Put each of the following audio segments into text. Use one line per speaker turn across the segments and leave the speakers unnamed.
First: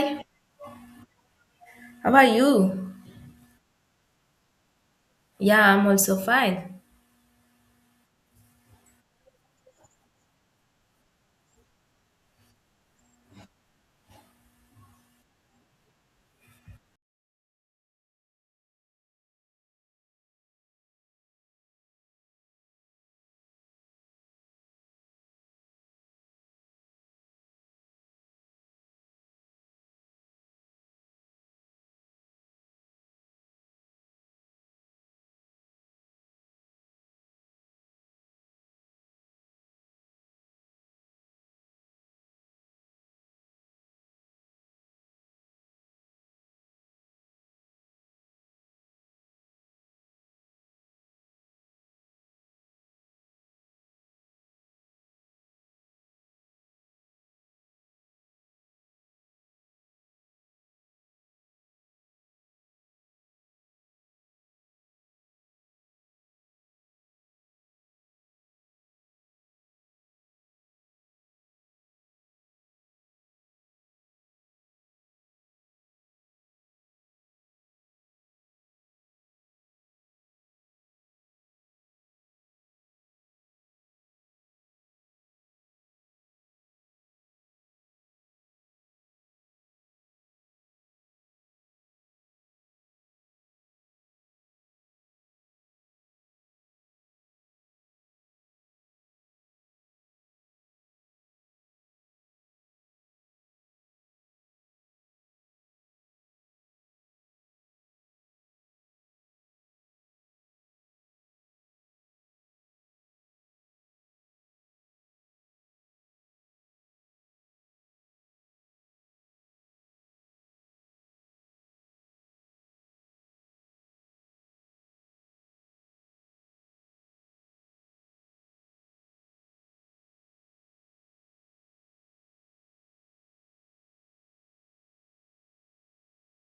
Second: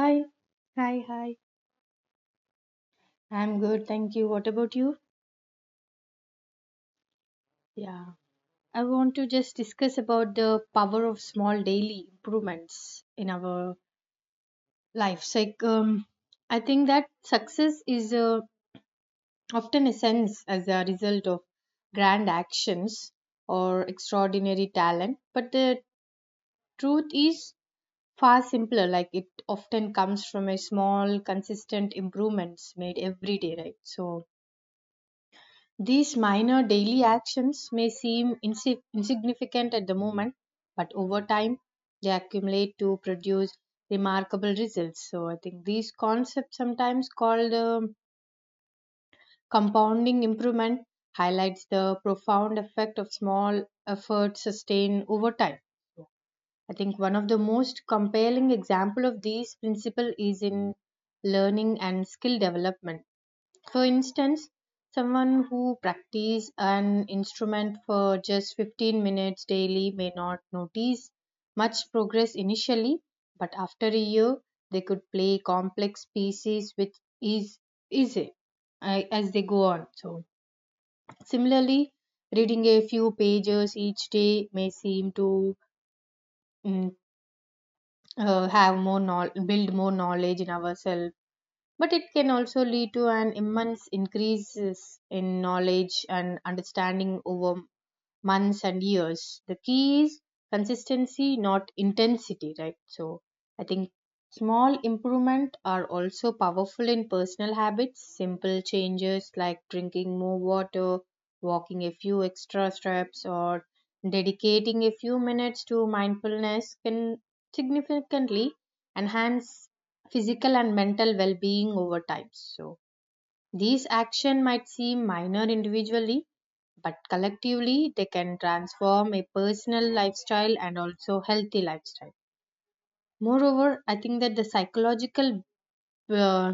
Hi, hi, hi.
how are you?
I'm good, thank you. What about you?
Yeah, I'm also fine.
Yeah, I want to just discuss about the power of small daily improvements in our lives. I think that success is often a sense as a result of grand actions or extraordinary talent, but the truth is far simpler. Like, it often comes from a small, consistent improvements made every day, right? So these minor daily actions may seem insignificant at the moment, but over time they accumulate to produce remarkable results. So, I think these concepts, sometimes called compounding improvement, highlights the profound effect of small efforts sustained over time. I think one of the most compelling example of these principle is in learning and skill development for instance, someone who practices an instrument for just 15 minutes daily may not notice much progress initially, but after a year, they could play complex pieces with ease, easy as they go on. So, similarly, reading a few pages each day may seem to mm, have build more knowledge in ourselves, but it can also lead to an immense increases in knowledge and understanding over months and years. The key is consistency, not intensity, right? So I think small improvement are also powerful in personal habits. Simple changes like drinking more water, walking a few extra steps, or dedicating a few minutes to mindfulness can significantly enhance physical and mental well-being over time. So these action might seem minor individually but collectively they can transform a personal lifestyle and also healthy lifestyle. Moreover, I think that the psychological uh,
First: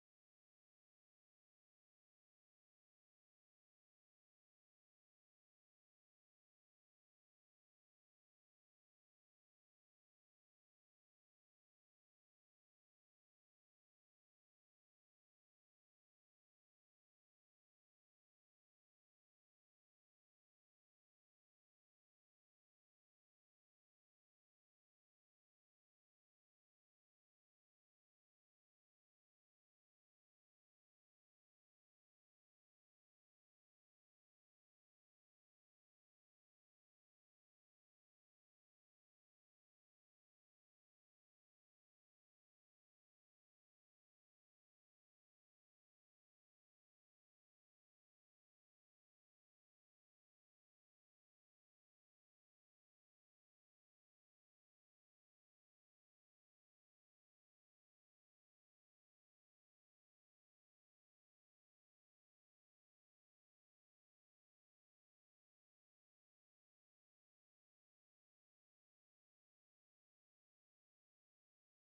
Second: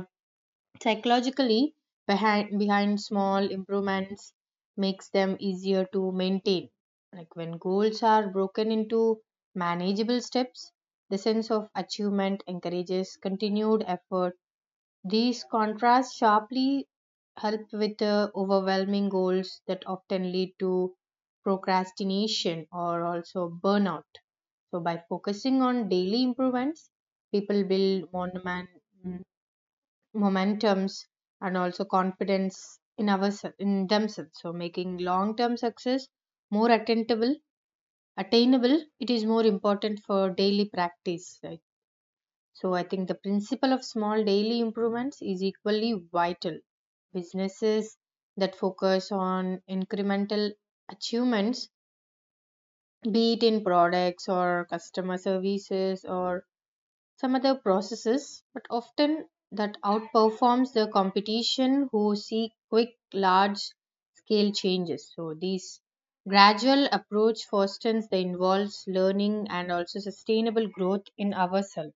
psychologically behind small improvements makes them easier to maintain. Like, when goals are broken into manageable steps, the sense of achievement encourages continued effort. These contrasts sharply help with overwhelming goals that often lead to procrastination or also burnout. So, by focusing on daily improvements, people build mm, momentums and also confidence in our in themselves. So, making long-term success more attainable. Attainable. It is more important for daily practice. I So I think the principle of small daily improvements is equally vital. Businesses that focus on incremental achievements, be it in products or customer services or some other processes, but often that outperforms the competition who seek quick, large scale changes. So these gradual approach fosters the involves learning and also sustainable growth in ourselves.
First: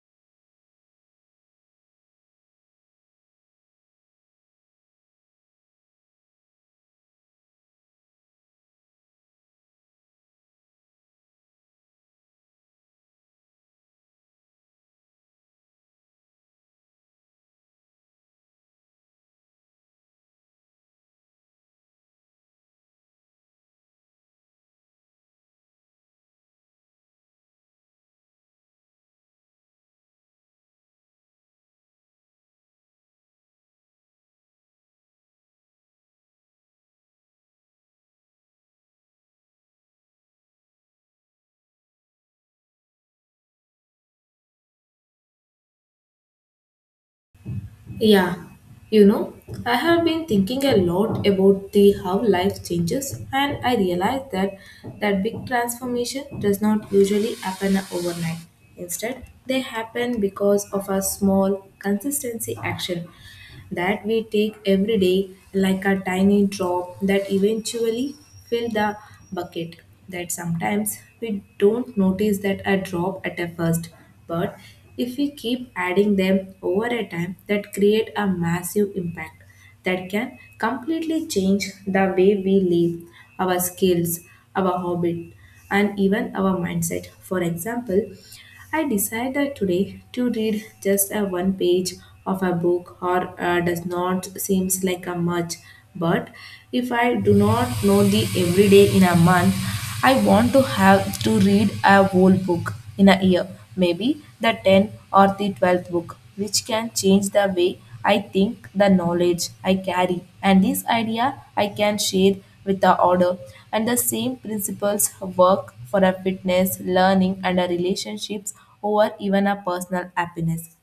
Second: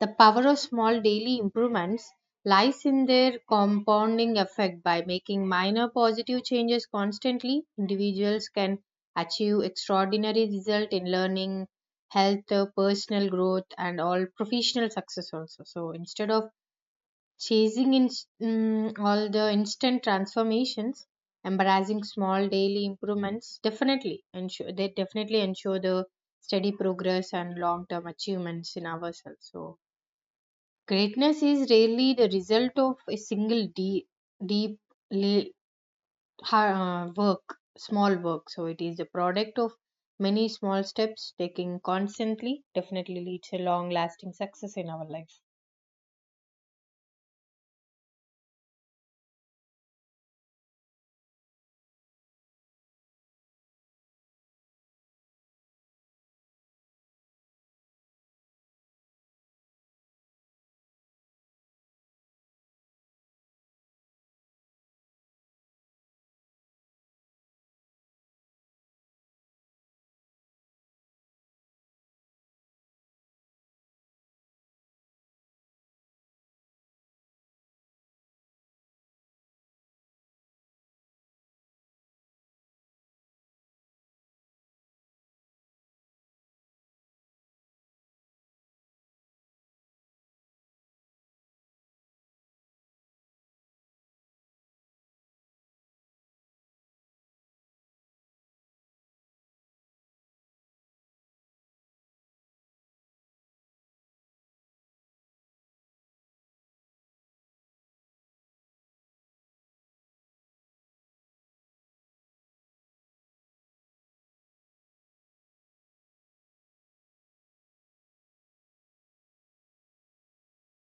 The power of small daily improvements lies in their compounding effect by making minor positive changes constantly. Individuals can achieve extraordinary results in learning, health, personal growth, and all professional success also. So instead of chasing in, all the instant transformations, embracing small daily improvements definitely ensure the steady progress and long term achievements in ourselves. So greatness is rarely the result of a single deep la- work, small work. So it is the product of many small steps taken constantly. Definitely leads a long lasting success in our life.
Yeah, you know, I have been thinking a lot about the how life changes, and I realized that big transformation does not usually happen overnight. Instead, they happen because of a small consistency action that we take every day, like a tiny drop that eventually fill the bucket, that sometimes we don't notice that a drop at a first, but if we keep adding them over a time, that create a massive impact that can completely change the way we live, our skills, our hobby, and even our mindset. For example, I decided today to read just a one page of a book, or does not seems like a much, but if I do not know the everyday in a month, I want to have to read a whole book in a year, maybe the tenth or the 12th book, which can change the way I think, the knowledge I carry, and this idea I can share with the order. And the same principles work for a fitness, learning, and a relationships over even a personal happiness.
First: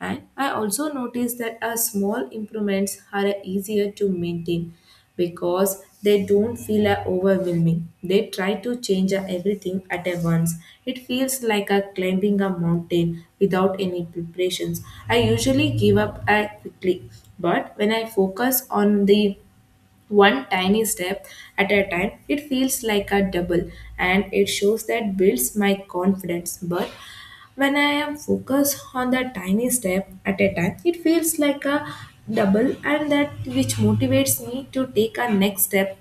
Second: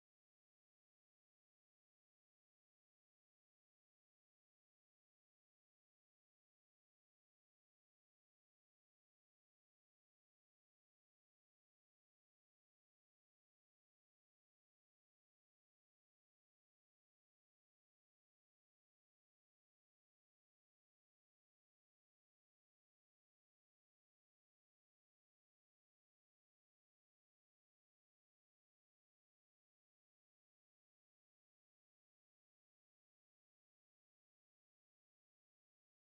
And I also noticed that our small improvements are easier to maintain because they don't feel overwhelming. They try to change everything at a once. It feels like a climbing a mountain without any preparations. I usually give up quickly, but when I focus on the one tiny step at a time, it feels like a double, and it shows that builds my confidence. But when I am focused on the tiny step at a time, it feels like a double, and that which motivates me to take a next step,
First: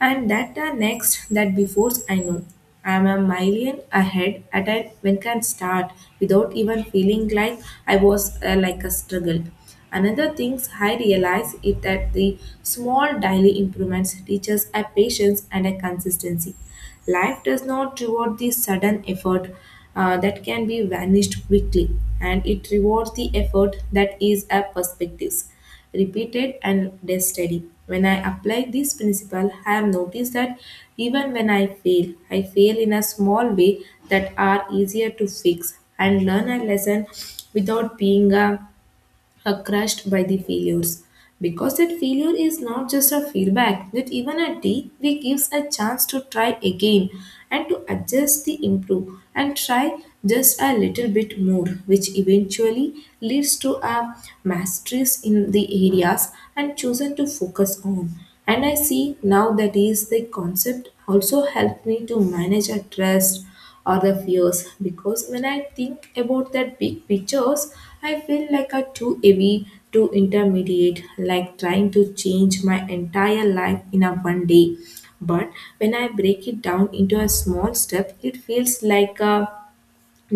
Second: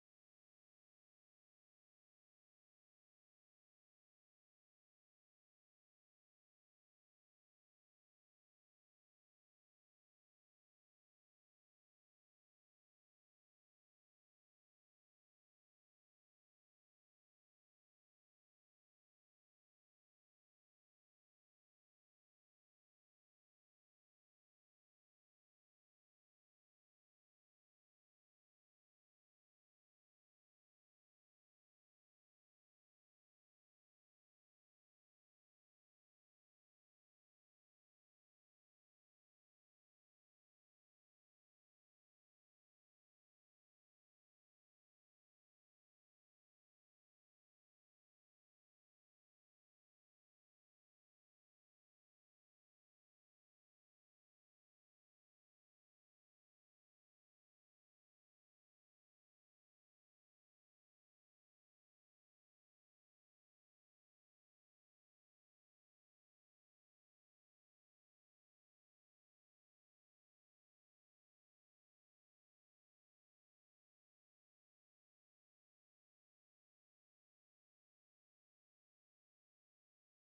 and that are next, that before I know, I'm a million ahead at a when can start without even feeling like I was like a struggle. Another things I realize is that the small daily improvements teaches a patience and a consistency. Life does not reward the sudden effort that can be vanished quickly, and it rewards the effort that is a perspectives repeated and less steady. When I apply this principle, I have noticed that even when I fail in a small way that are easier to fix and learn a lesson without being a are crushed by the failures. Because that failure is not just a feedback, that even a day, we gives a chance to try again and to adjust the improve and try just a little bit more, which eventually leads to a masteries in the areas and chosen to focus on. And I see now that is the concept also helped me to manage a trust or the fears, because when I think about that big pictures, I feel like a too heavy, too intermediate, like trying to change my entire life in a one day. But when I break it down into a small step, it feels like a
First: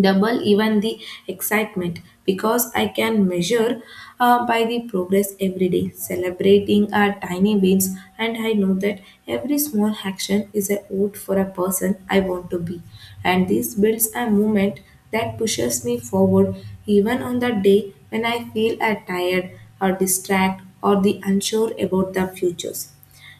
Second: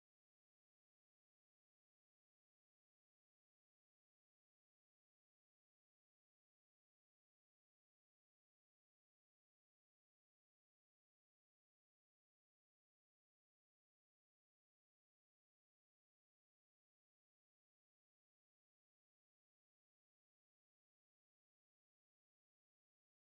double, even the excitement, because I can measure by the progress every day, celebrating our tiny wins, and I know that every small action is a vote for a person I want to be, and this builds a movement that pushes me forward, even on the day when I feel tired or distracted or the unsure about the futures.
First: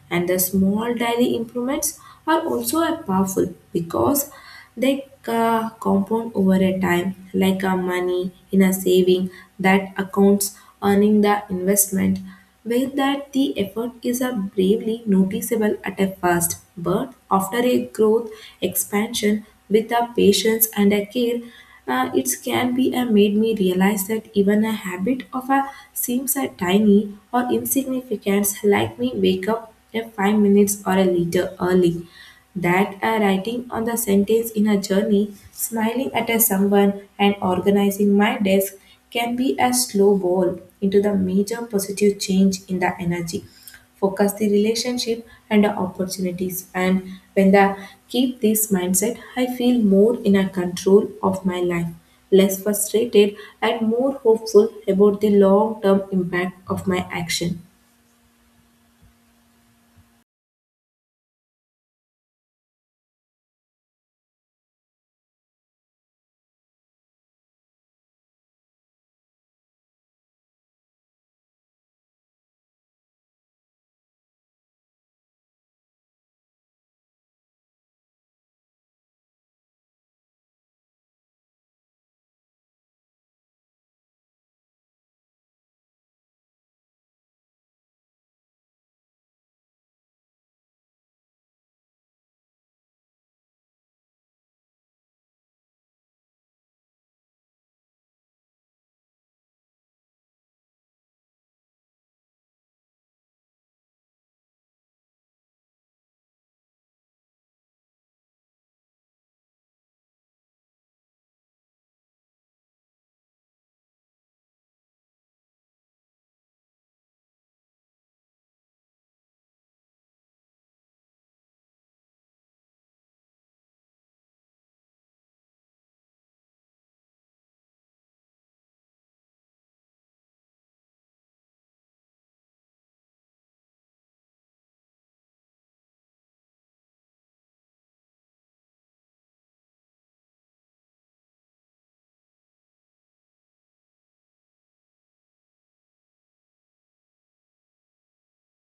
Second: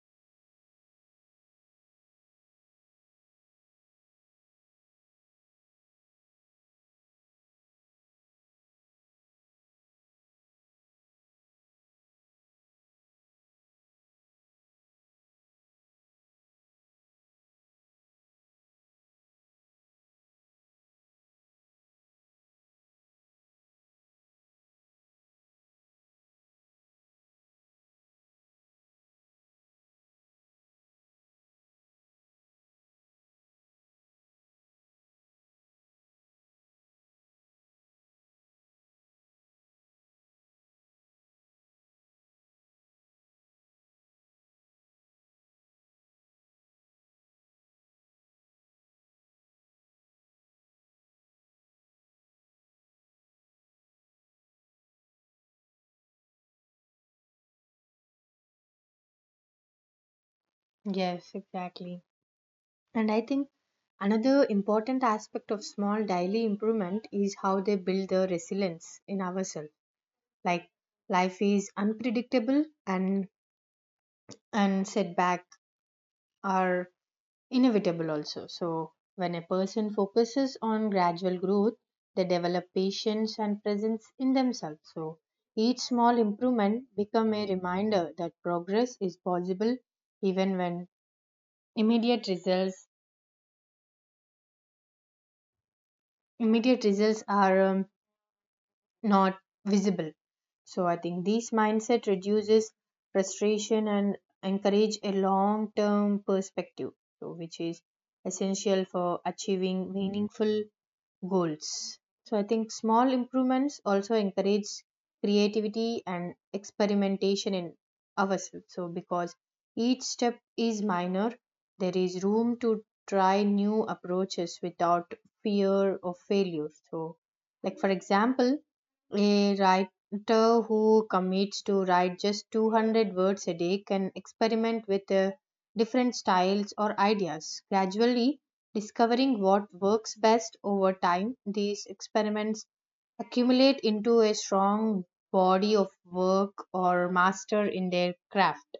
And the small daily improvements are also a powerful because they compound over a time, like a money in a saving that accounts earning the investment. Where that the effort is a bravely noticeable at a first, but after a growth expansion with a patience and a care, it can be made me realize that even a habit of a seems a tiny or insignificant, like me wake up a 5 minutes or a liter early, that a writing on the sentence in a journey, smiling at a someone, and organizing my desk can be a slow ball into the major positive change in the energy. Focus the relationship and the opportunities, and when I keep this mindset, I feel more in a control of my life, less frustrated, and more hopeful about the long term impact of my action.
Yes, exactly. And I think another important aspect of small daily improvement is how they build the resilience in ourselves. Like, life is unpredictable and setback are inevitable also. So, when a person focuses on gradual growth, they develop patience and presence in themselves. So, each small improvement become a reminder that progress is possible even when immediate results immediate results are not visible. So I think this mindset reduces frustration and encourage a long term perspective, so which is essential for achieving meaningful goals. So I think small improvements also encourage creativity and experimentation in ourselves. So because each step is minor, there is room to try new approaches without fear of failure. So, like, for example, a writer who commits to write just 200 words a day can experiment with different styles or ideas, gradually discovering what works best over time. These experiments accumulate into a strong body of work or master in their craft.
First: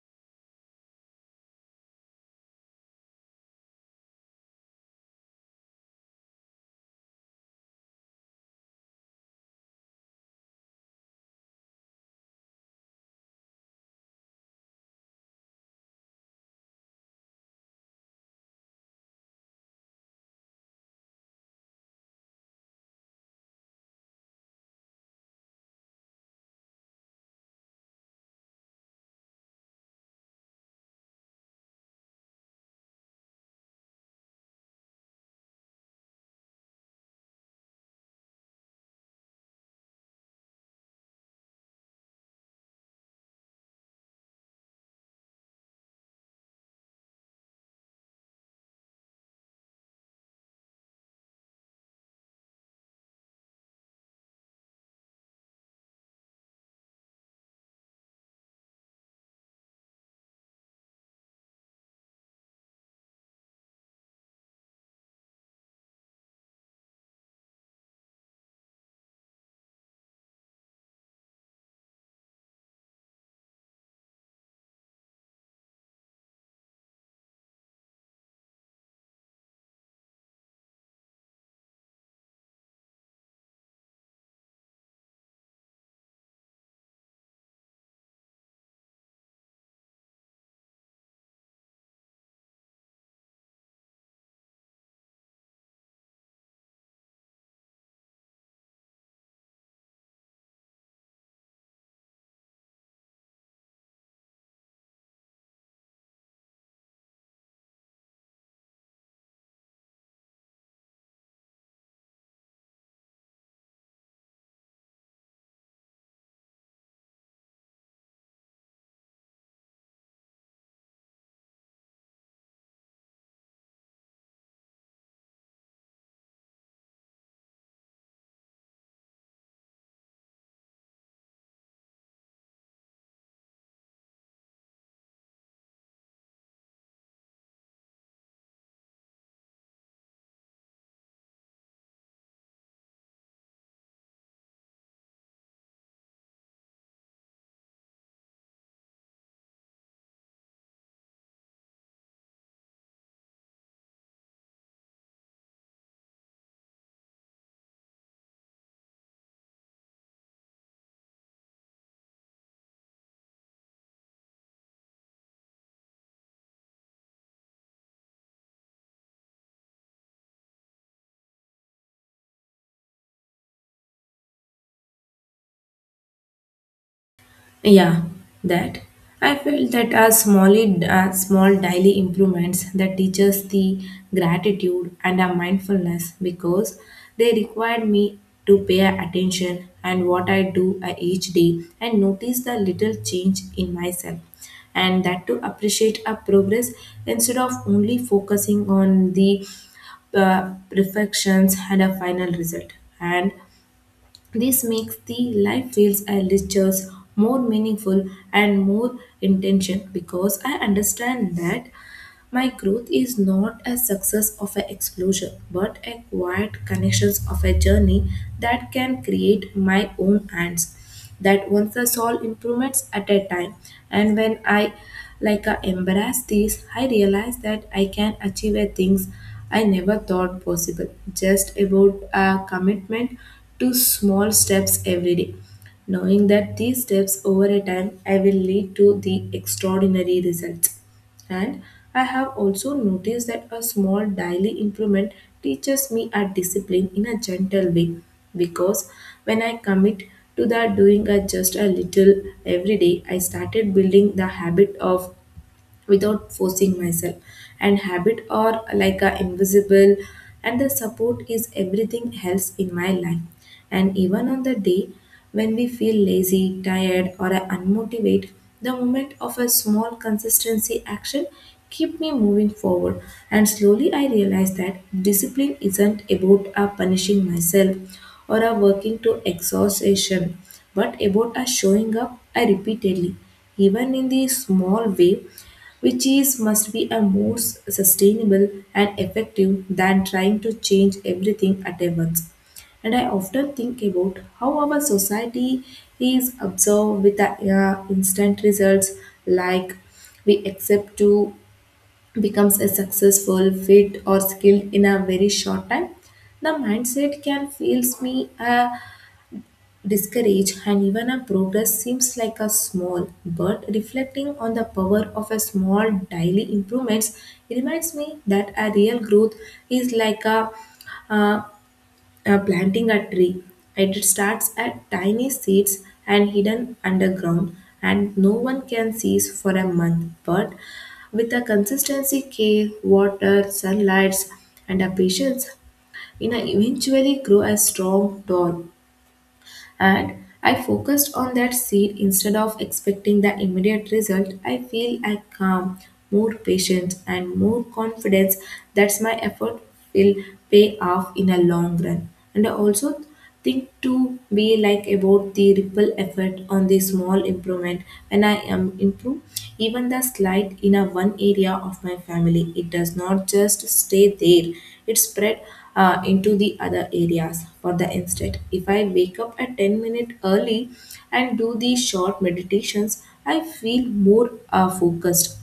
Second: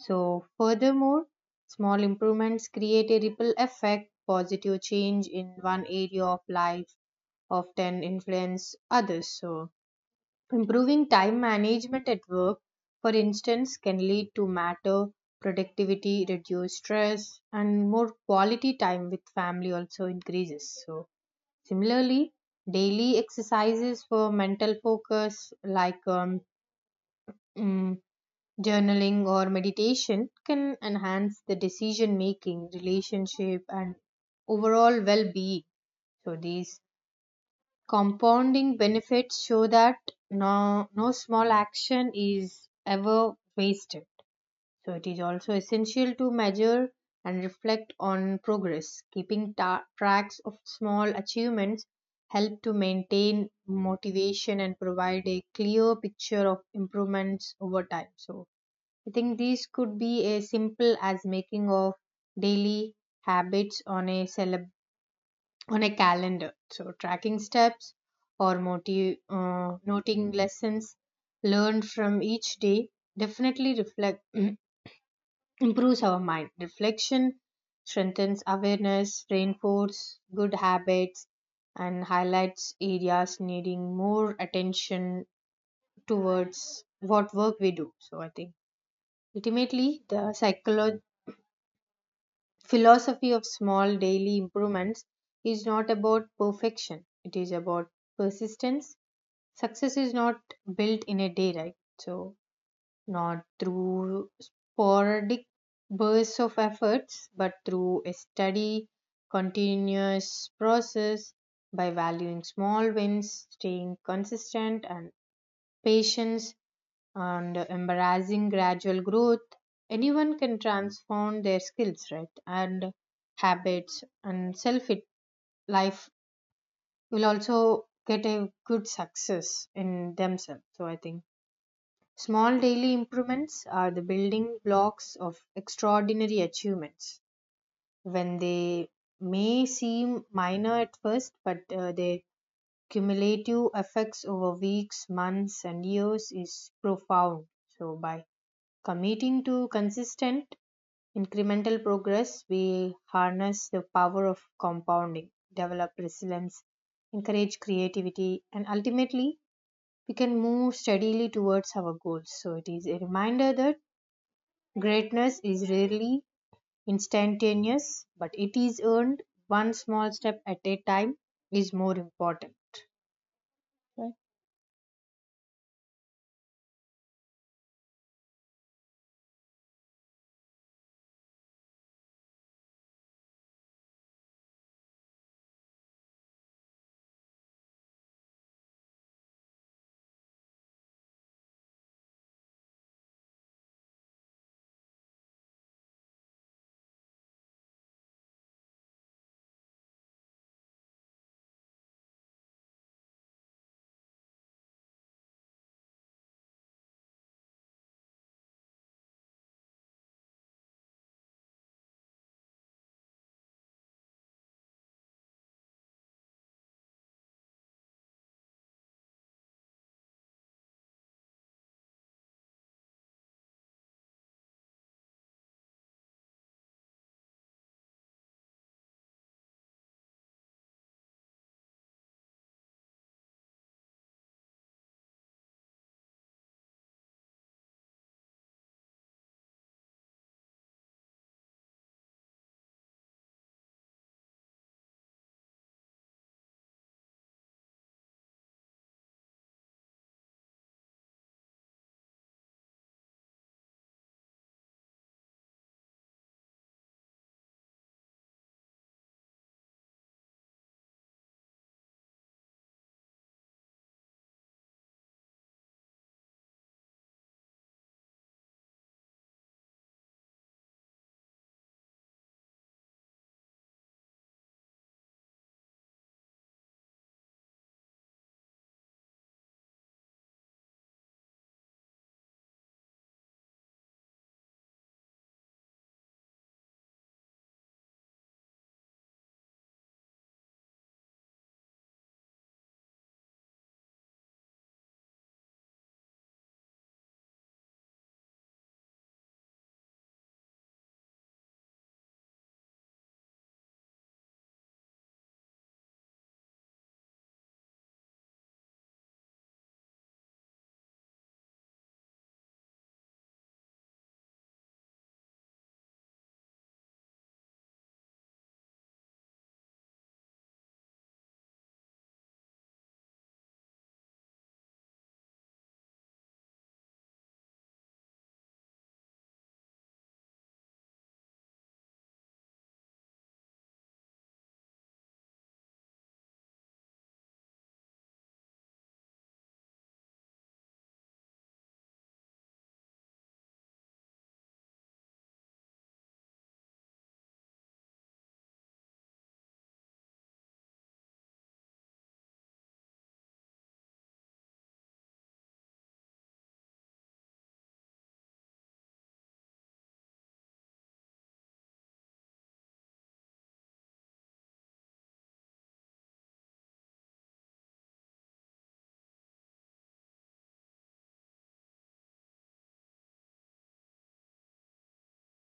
So, furthermore, small improvements create a ripple effect, positive change in one area of life often influence others. So, improving time management at work, for instance, can lead to matter productivity, reduce stress, and more quality time with family also increases. So, similarly, daily exercises for mental focus, like mm, journaling or meditation, can enhance the decision making, relationship, and overall well being. So, these compounding benefits show that no small action is ever wasted. So, it is also essential to measure and reflect on progress. Keeping tracks of small achievements help to maintain motivation and provide a clear picture of improvements over time. So, I think these could be as simple as making of daily habits on a celebrity on a calendar. So, tracking steps or noting lessons learned from each day definitely reflect improves our mind. Reflection strengthens awareness, reinforces good habits, and highlights areas needing more attention towards what work we do. So, I think ultimately the psychology philosophy of small daily improvements is not about perfection, it is about persistence. Success is not built in a day, right? So not through sporadic bursts of efforts but through a steady continuous process. By valuing small wins, staying consistent, and patience, and embarrassing gradual growth, anyone can transform their skills, right, and habits and self. It life will also get a good success in themselves. So I think small daily improvements are the building blocks of extraordinary achievements. When they may seem minor at first, but their cumulative effects over weeks, months, and years is profound. So by committing to consistent incremental progress, we harness the power of compounding, develop resilience, encourage creativity, and ultimately we can move steadily towards our goals. So, it is a reminder that greatness is rarely instantaneous, but it is earned one small step at a time is more important. Right?
Yeah, that. I felt that as as small daily improvements that teaches the gratitude and a mindfulness, because they required me to pay attention and what I do each day, and notice the little change in myself, and that to appreciate a progress instead of only focusing on the perfections and a final result. And this makes the life feels I lectures more meaningful and more intention, because I understand that my growth is not a success of an explosion, but a quiet connections of a journey that can create my own hands. That once I solve improvements at a time, and when I embrace these, I realize that I can achieve a things I never thought possible. Just about a commitment to small steps every day, knowing that these steps over a time I will lead to the extraordinary results. And I have also noticed that a small daily improvement teaches me a discipline in a gentle way, because when I commit to that doing a just a little every day, I started building the habit of without forcing myself, and habit are like a invisible and the support is everything else in my life, and even on the day when we feel lazy tired or unmotivated, the moment of a small consistency action keep me moving forward. And slowly I realize that discipline isn't about a punishing myself or a working to exhaustion, but about a showing up I repeatedly, even in the small way, which is must be a more sustainable and effective than trying to change everything at once. And I often think about how our society is observed with the instant results, like we accept to becomes a successful, fit, or skilled in a very short time. The mindset can feels me a discourage, and even a progress seems like a small, but reflecting on the power of a small daily improvements, it reminds me that a real growth is like uh, planting a tree. It starts at tiny seeds and hidden underground, and no one can see for a month, but with a consistency care water sunlight and a patience, it eventually grow a strong tall, and I focused on that seed instead of expecting the immediate result, I feel I calm, more patience, and more confidence that my effort will pay off in a long run. And I also think to be like about the ripple effect on the small improvement, when I am improve even the slight in a one area of my family, it does not just stay there, it spread into the other areas. For the instead, if I wake up at 10 minutes early and do these short meditations, I feel more focused,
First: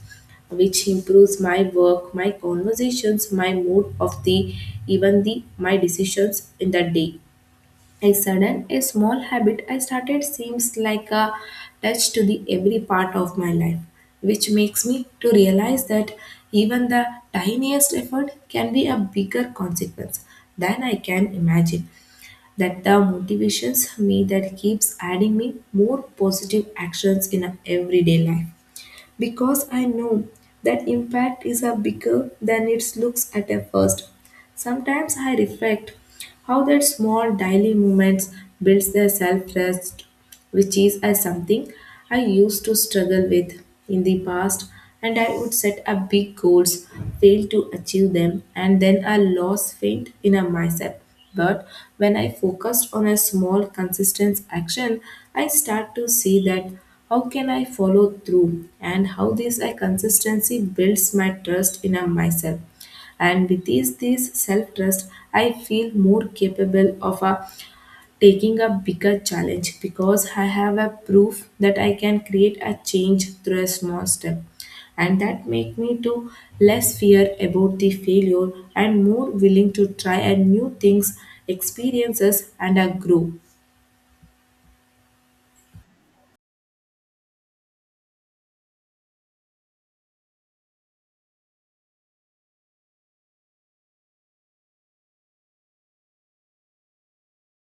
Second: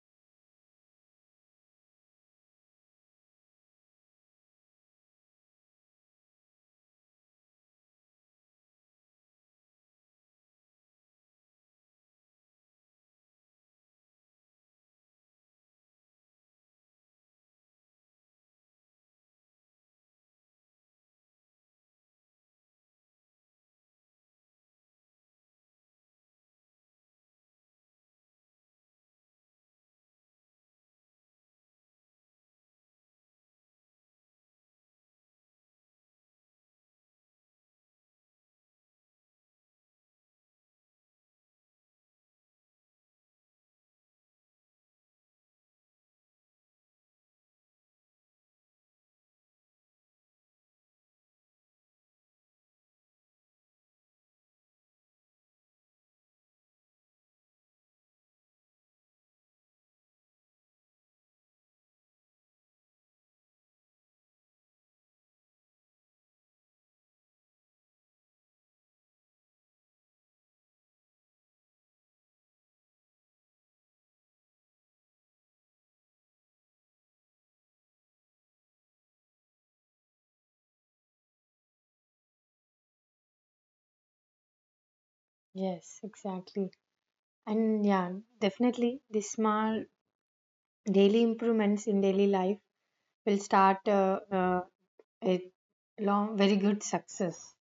which improves my work, my conversations, my mood of the even the my decisions in the day. A sudden, a small habit I started seems like a touch to the every part of my life, which makes me to realize that even the tiniest effort can be a bigger consequence than I can imagine. That the motivations me that keeps adding me more positive actions in a everyday life, because I know that impact is a bigger than it looks at a first. Sometimes I reflect how that small daily movements builds their self-trust, which is as something I used to struggle with in the past, and I would set up big goals, fail to achieve them, and then I lost faith in a myself. But when I focused on a small consistent action, I start to see that how can I follow through and how this a consistency builds my trust in a myself, and with this self trust I feel more capable of a taking a bigger challenge because I have a proof that I can create a change through a small step. And that make me to less fear about the failure and more willing to try a new things experiences and a grow.
Yes, exactly. And yeah, definitely the small daily improvements in daily life will start a long, very good success.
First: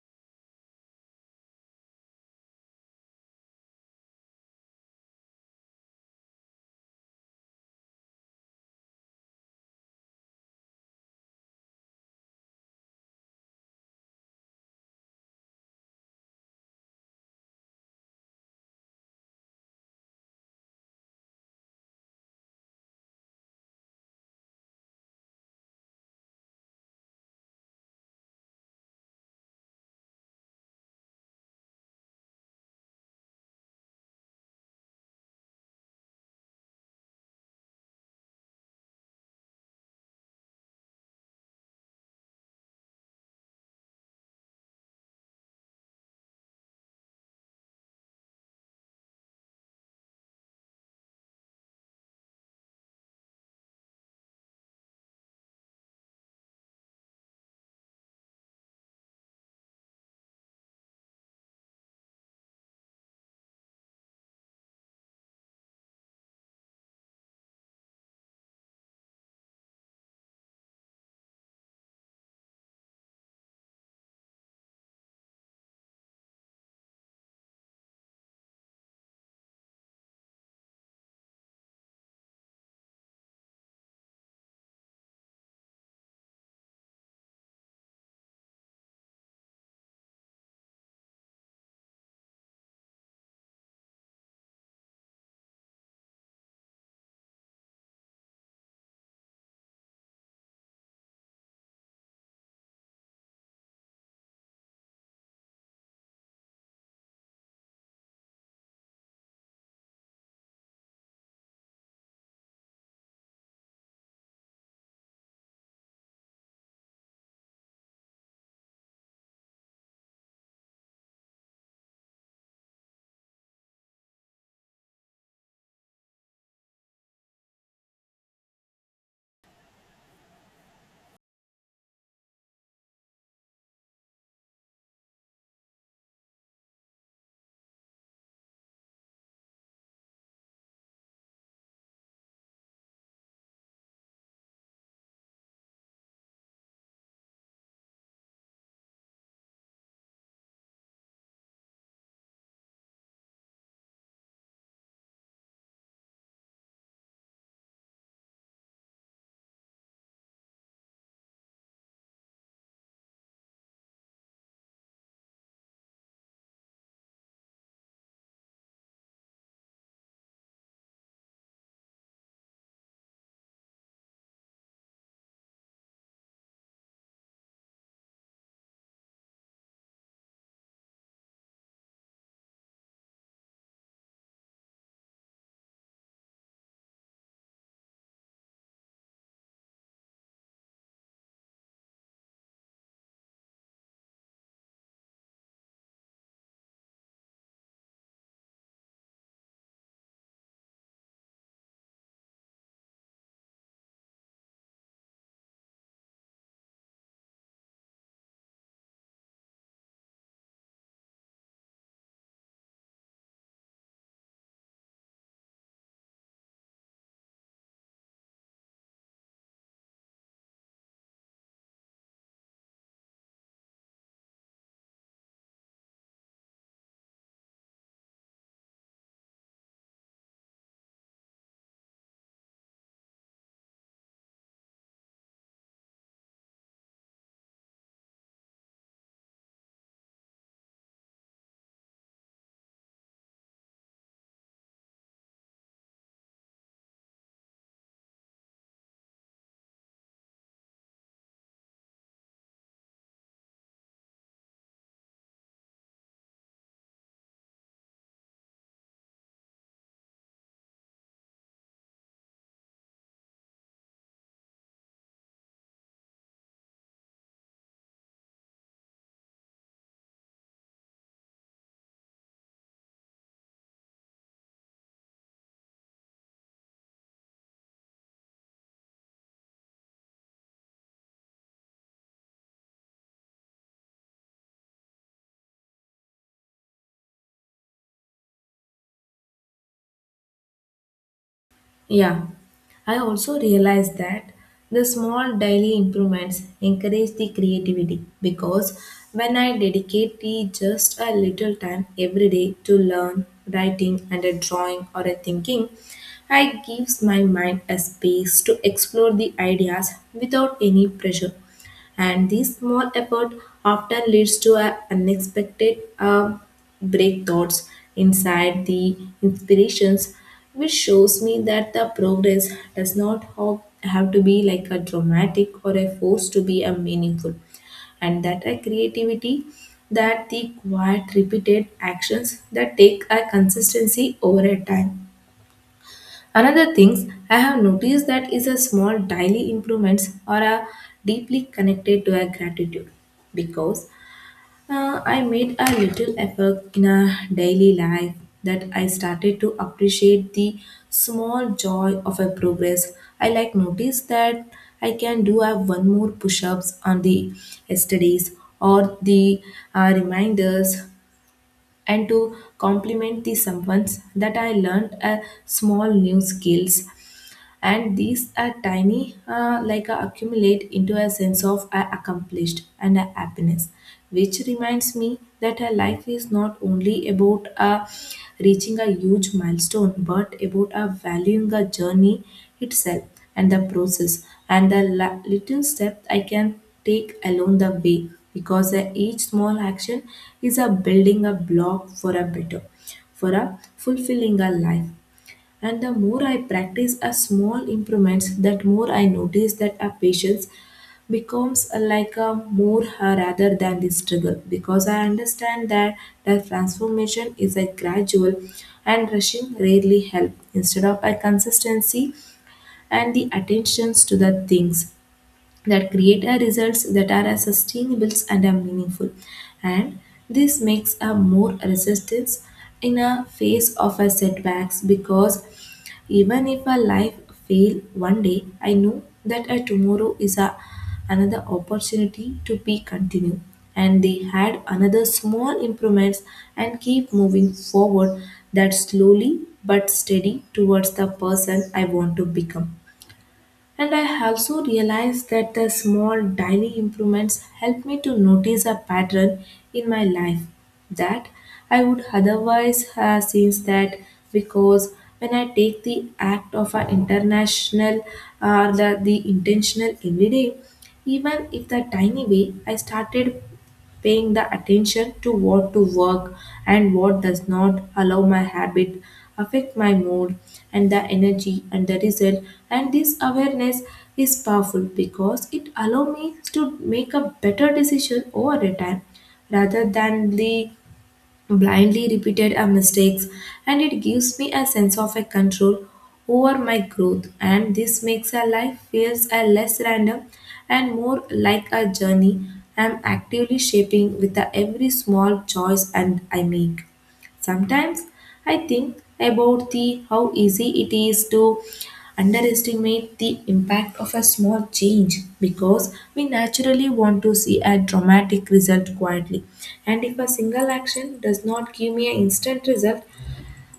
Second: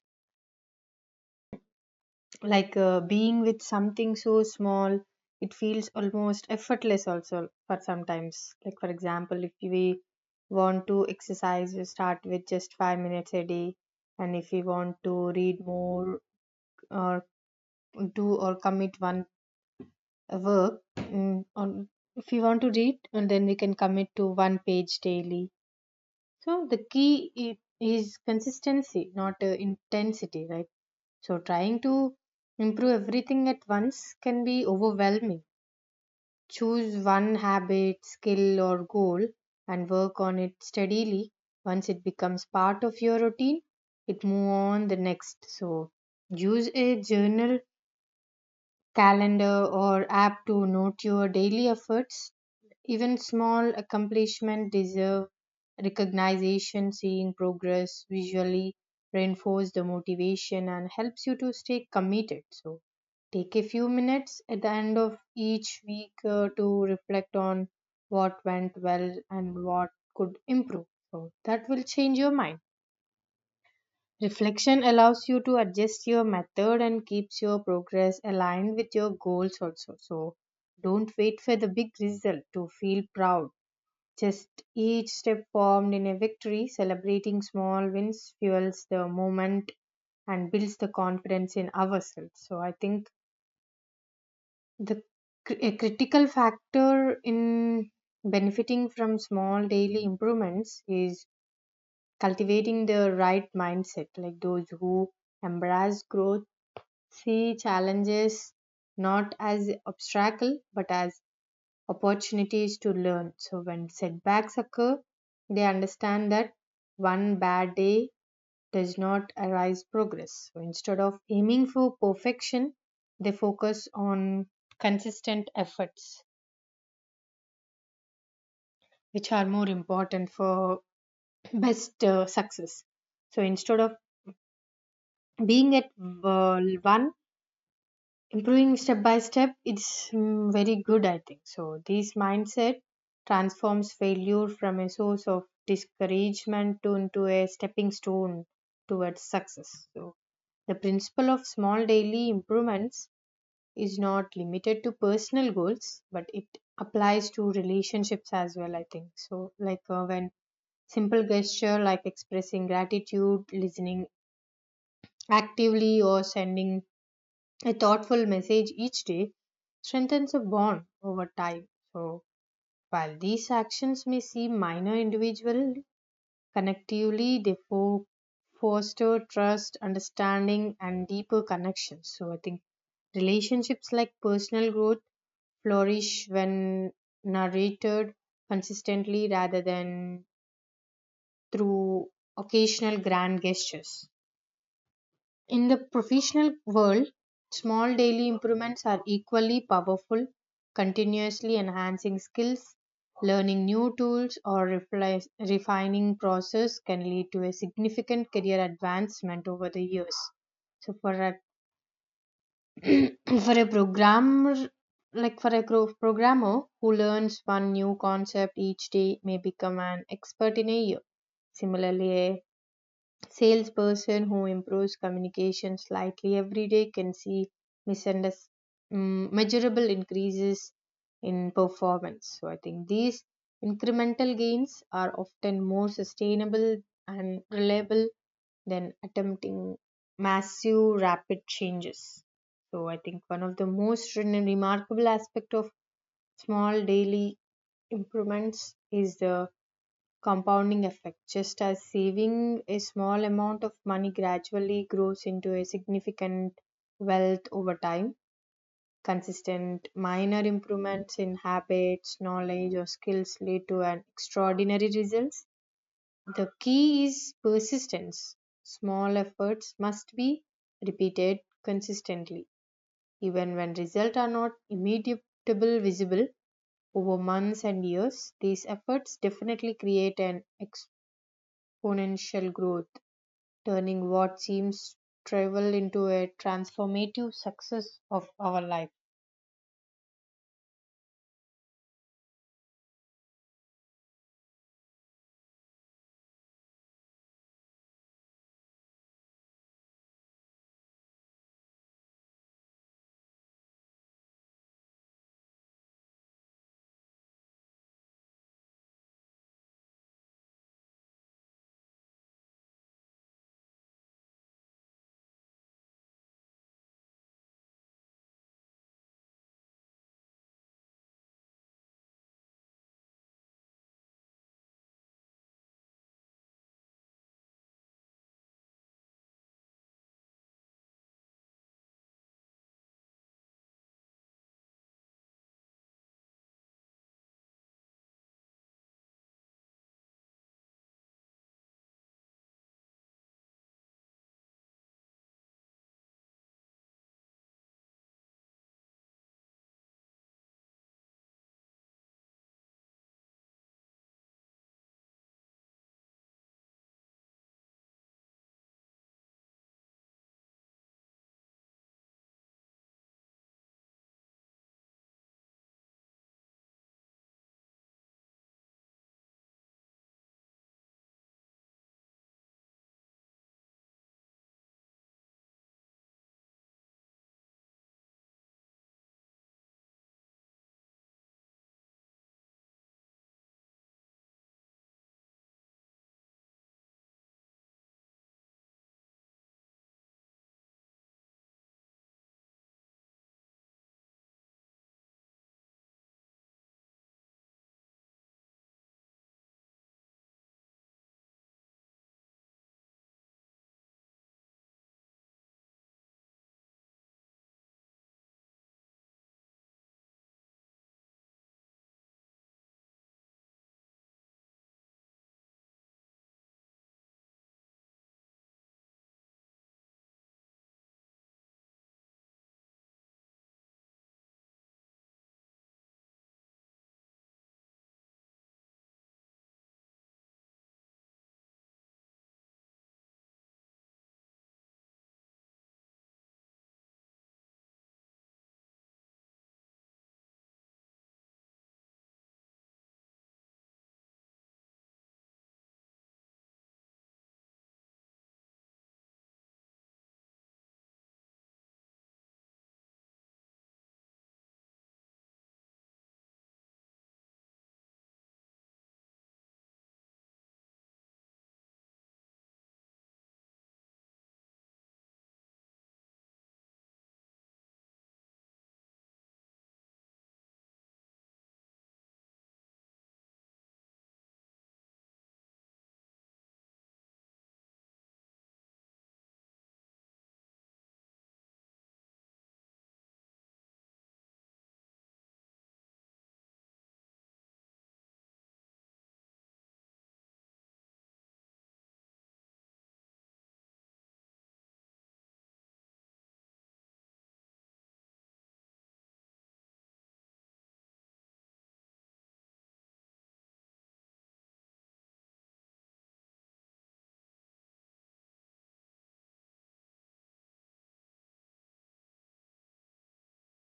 Like, being with something so small, it feels almost effortless also for sometimes. Like, for example, if we want to exercise, we start with just 5 minutes a day. And if we want to read more or do or commit one work, if we want to read, and then we can commit to one page daily. So the key i- is consistency, not intensity, right? So trying to improve everything at once can be overwhelming. Choose one habit, skill, or goal and work on it steadily. Once it becomes part of your routine, it move on the next. So use a journal, calendar, or app to note your daily efforts. Even small accomplishments deserve recognition. Seeing progress visually reinforces the motivation and helps you to stay committed. So, take a few minutes at the end of each week to reflect on what went well and what could improve. So, that will change your mind. Reflection allows you to adjust your method and keeps your progress aligned with your goals also. So, don't wait for the big result to feel proud, just each step formed in a victory, celebrating small wins fuels the moment and builds the confidence in ourselves. So I think the a critical factor in benefiting from small daily improvements is cultivating the right mindset. Like, those who embrace growth see challenges not as obstacle but as opportunities to learn. So when setbacks occur, they understand that one bad day does not arise progress. So instead of aiming for perfection, they focus on consistent efforts, which are more important for best success. So instead of being at one, improving step by step, it's very good, I think. So this mindset transforms failure from a source of discouragement to into a stepping stone towards success. So the principle of small daily improvements is not limited to personal goals but it applies to relationships as well, I think. So, like, when simple gesture like expressing gratitude, listening actively, or sending a thoughtful message each day strengthens a bond over time. So, while these actions may seem minor individually, collectively they foster trust, understanding, and deeper connections. So, I think relationships like personal growth flourish when narrated consistently rather than through occasional grand gestures. In the professional world, small daily improvements are equally powerful, continuously enhancing skills. Learning new tools or refining process can lead to a significant career advancement over the years. So for a for a programmer, like for a programmer who learns one new concept each day may become an expert in a year. Similarly, a salesperson who improves communication slightly every day can see misunderst- measurable increases in performance. So I think these incremental gains are often more sustainable and reliable than attempting massive rapid changes. So I think one of the most remarkable aspect of small daily improvements is the compounding effect, just as saving a small amount of money gradually grows into a significant wealth over time. Consistent minor improvements in habits, knowledge, or skills lead to an extraordinary results. The key is persistence. Small efforts must be repeated consistently, even when results are not immediately visible over months and years. These efforts definitely create an exponential growth, turning what seems trivial into a transformative success of our life.
Yeah, I also realized that the small daily improvements encourage the creativity because when I dedicate the just a little time every day to learn writing and a drawing or a thinking, I gives my mind a space to explore the ideas without any pressure, and this small effort often leads to a unexpected breakthroughs inside the inspirations, which shows me that the progress does not have to be like a dramatic or a force to be a meaningful, and that a creativity that the quiet repeated actions that take a consistency over a time. Another things I have noticed that is a small daily improvements or a deeply connected to a gratitude, because I made a little effort in a daily life that I started to appreciate the small joy of a progress. I like notice that I can do a one more push-ups on the yesterday's or the reminders, and to compliment the someone's that I learned a small new skills, and these are tiny like accumulate into a sense of I accomplished and a happiness, which reminds me that a life is not only about reaching a huge milestone, but about valuing the journey itself and the process and the little step I can take along the way, because each small action is a building a block for a better, for a fulfilling a life. And the more I practice a small improvements, that more I notice that a patience becomes like a more, rather than the struggle, because I understand that the transformation is a gradual and rushing rarely help instead of a consistency and the attentions to the things that create a results that are as sustainable and are meaningful. And this makes a more resistance in a face of a setbacks, because even if a life fail one day, I know that a tomorrow is a another opportunity to be continue, and they had another small improvements and keep moving forward, that slowly but steady towards the person I want to become. And I also realized that the small daily improvements help me to notice a pattern in my life that I would otherwise have seen that, because when I take the act of an international or the intentional every day, even if the tiny way, I started paying the attention to what to work and what does not allow my habit affect my mood and the energy and the result. And this awareness is powerful because it allow me to make a better decision over a time rather than the blindly repeated our mistakes, and it gives me a sense of a control over my growth, and this makes our life feels a less random and more like a journey I'm actively shaping with the every small choice and I make. Sometimes I think about the how easy it is to underestimate the impact of a small change, because we naturally want to see a dramatic result quietly, and if a single action does not give me an instant result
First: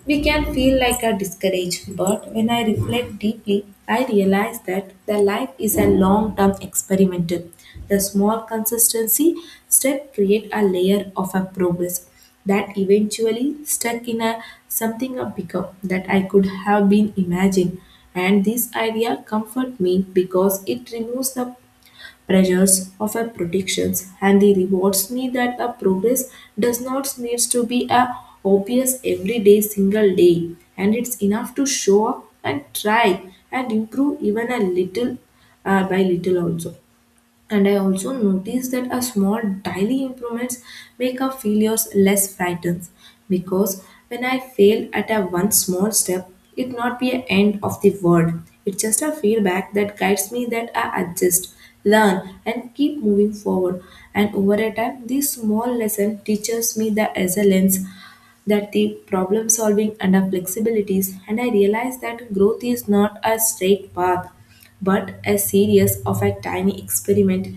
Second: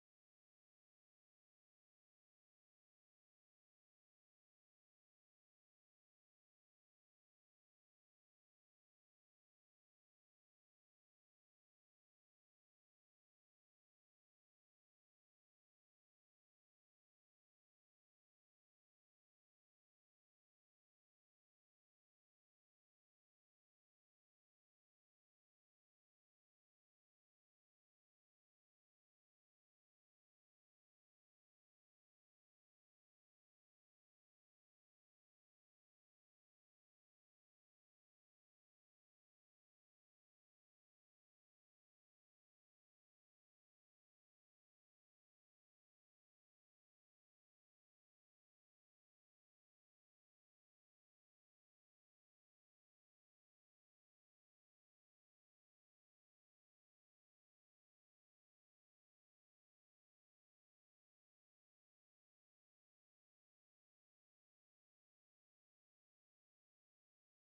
we can feel like a discouraged. But when I reflect deeply, I realize that the life is a long-term experimental. The small consistency step create a layer of a progress that eventually stuck in a something a bigger that I could have been imagined. And this idea comfort me because it removes the pressures of our predictions and the rewards me that the progress does not needs to be a obvious every day single day, and it's enough to show up and try and improve even a little, by little also. And I also noticed that a small daily improvements make our failures less frightened, because when I fail at a one small step, it not be an end of the world. It's just a feedback that guides me that I adjust, learn, and keep moving forward. And over a time, this small lesson teaches me the resilience, that the problem solving and our flexibilities, and I realized that growth is not a straight path but a series of a tiny experiment,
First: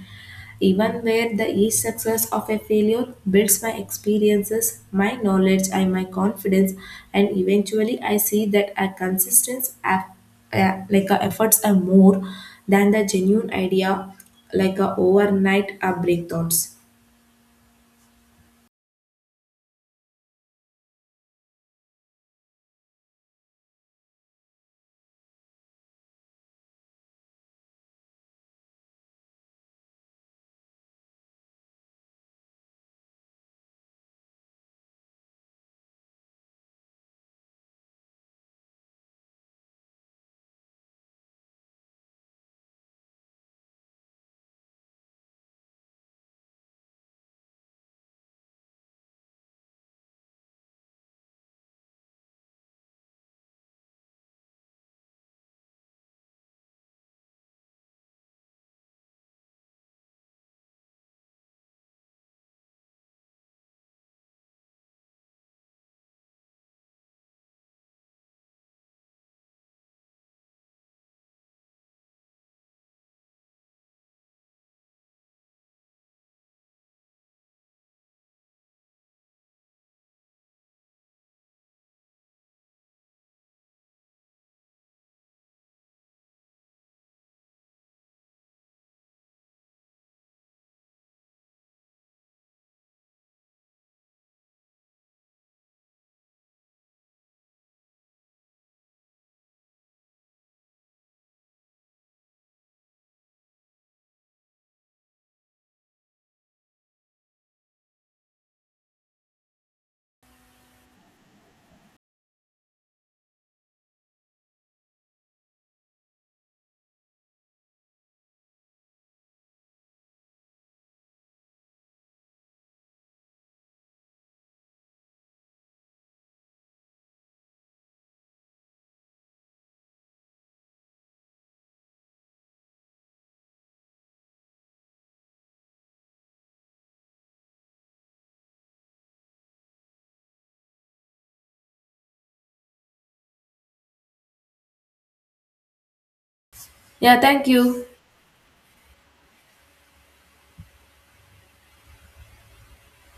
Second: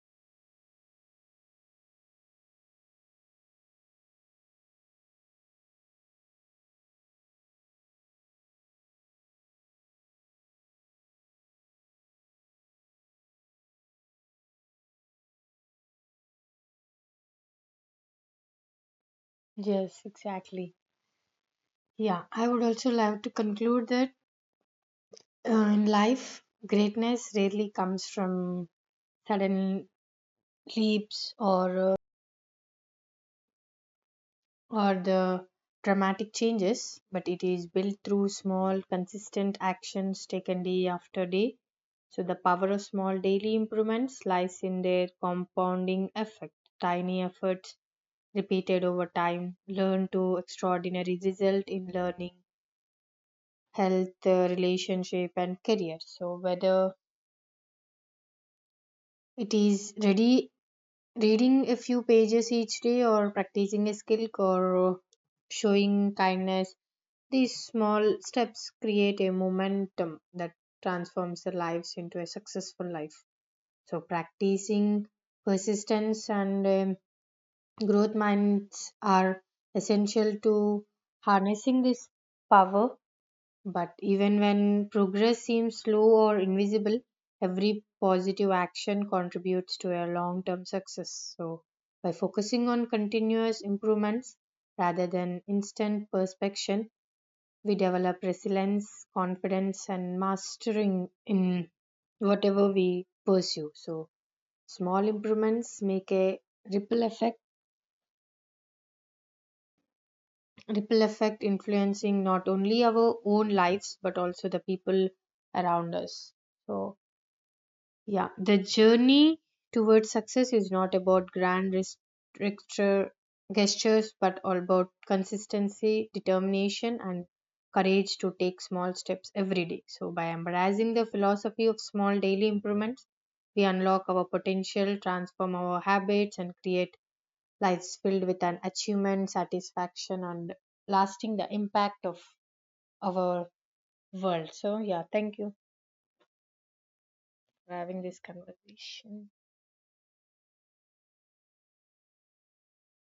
even where the each success of a failure builds my experiences, my knowledge, and my confidence. And eventually I see that a consistent like efforts are more than the genuine idea, like a overnight breakthroughs.
Yes, exactly. Yeah, I would also love to conclude that in life, greatness rarely comes from sudden leaps or the dramatic changes, but it is built through small, consistent actions taken day after day. So the power of small daily improvements lies in their compounding effect. Tiny efforts repeated over time, learn to extraordinary result in learning, health, relationship, and career. So whether it is ready reading a few pages each day or practicing a skill or showing kindness, these small steps create a momentum that transforms the lives into a successful life. So practicing persistence and growth minds are essential to harnessing this power, but even when progress seems slow or invisible, every positive action contributes to a long term success. So, by focusing on continuous improvements rather than instant perfection, we develop resilience, confidence, and mastering in whatever we pursue. So, small improvements make a ripple effect ripple effect influencing not only our own lives but also the people around us. So yeah, the journey towards success is not about grand gesture gestures but all about consistency, determination, and courage to take small steps every day. So by embracing the philosophy of small daily improvements, we unlock our potential, transform our habits, and create lives filled with an achievement, satisfaction, and lasting the impact of our world. So, yeah, thank you
Yeah, thank
for
you.
having this conversation.